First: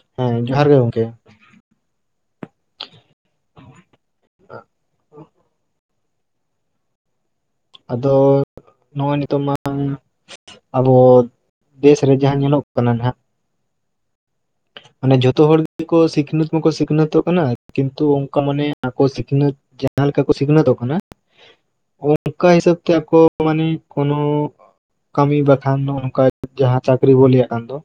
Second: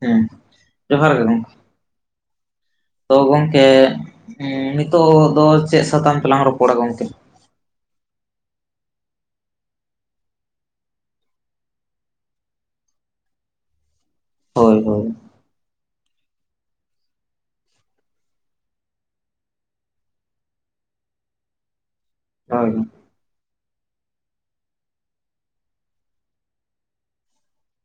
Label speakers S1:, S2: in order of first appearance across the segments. S1: ᱦᱮᱸ ᱡᱚᱦᱟᱨ ᱜᱮ ᱜᱚᱢᱠᱮ᱾ ᱛᱚ ᱜᱚᱝᱠᱮ ᱦᱩᱸ ᱱᱤᱛᱚᱜ ᱫᱚ ᱪᱮᱫ ᱥᱟᱛᱟᱢ ᱛᱮᱞᱟᱝ ᱨᱚᱯᱚᱲᱟ ᱜᱚᱝᱠᱮ?
S2: ᱟᱫᱚ ᱱᱚᱜᱼᱚᱭ ᱱᱤᱛᱚᱜ ᱢᱟ ᱟᱵᱚ ᱫᱮᱥ ᱨᱮ ᱦᱟᱸᱜ ᱧᱮᱞᱚᱜ ᱠᱟᱱᱟ ᱱᱟᱦᱟᱸᱜ
S1: ᱦᱳᱭ ᱦᱳᱭ
S2: ᱢᱟᱱᱮ ᱡᱷᱚᱛᱚ ᱦᱚᱲ ᱜᱮᱠᱚ ᱥᱤᱠᱷᱱᱟᱹᱛ ᱢᱟᱠᱚ ᱥᱤᱠᱷᱱᱟᱹᱛᱚᱜ ᱠᱟᱱᱟ ᱠᱤᱱᱛᱩ ᱚᱱᱠᱟ ᱢᱟᱱᱮ ᱟᱠᱚ ᱥᱤᱠᱷᱱᱟᱹᱛ ᱡᱟᱦᱟᱸ ᱞᱮᱠᱟ ᱠᱚ ᱥᱤᱠᱷᱱᱟᱹᱛᱚᱜ ᱠᱟᱱᱟ ᱚᱱᱠᱟ
S1: ᱦᱳᱭ
S2: ᱦᱤᱥᱟᱹᱵ ᱛᱮ ᱟᱠᱚ [unintelligible] ᱠᱳᱱᱚ ᱠᱟᱹᱢᱤ ᱵᱟᱠᱷᱟᱱ ᱫᱚ ᱚᱱᱠᱟ ᱡᱟᱦᱟᱸ ᱪᱟᱹᱠᱨᱤ ᱵᱚᱱ ᱞᱟᱹᱭᱟᱜ ᱠᱟᱱ ᱫᱚ,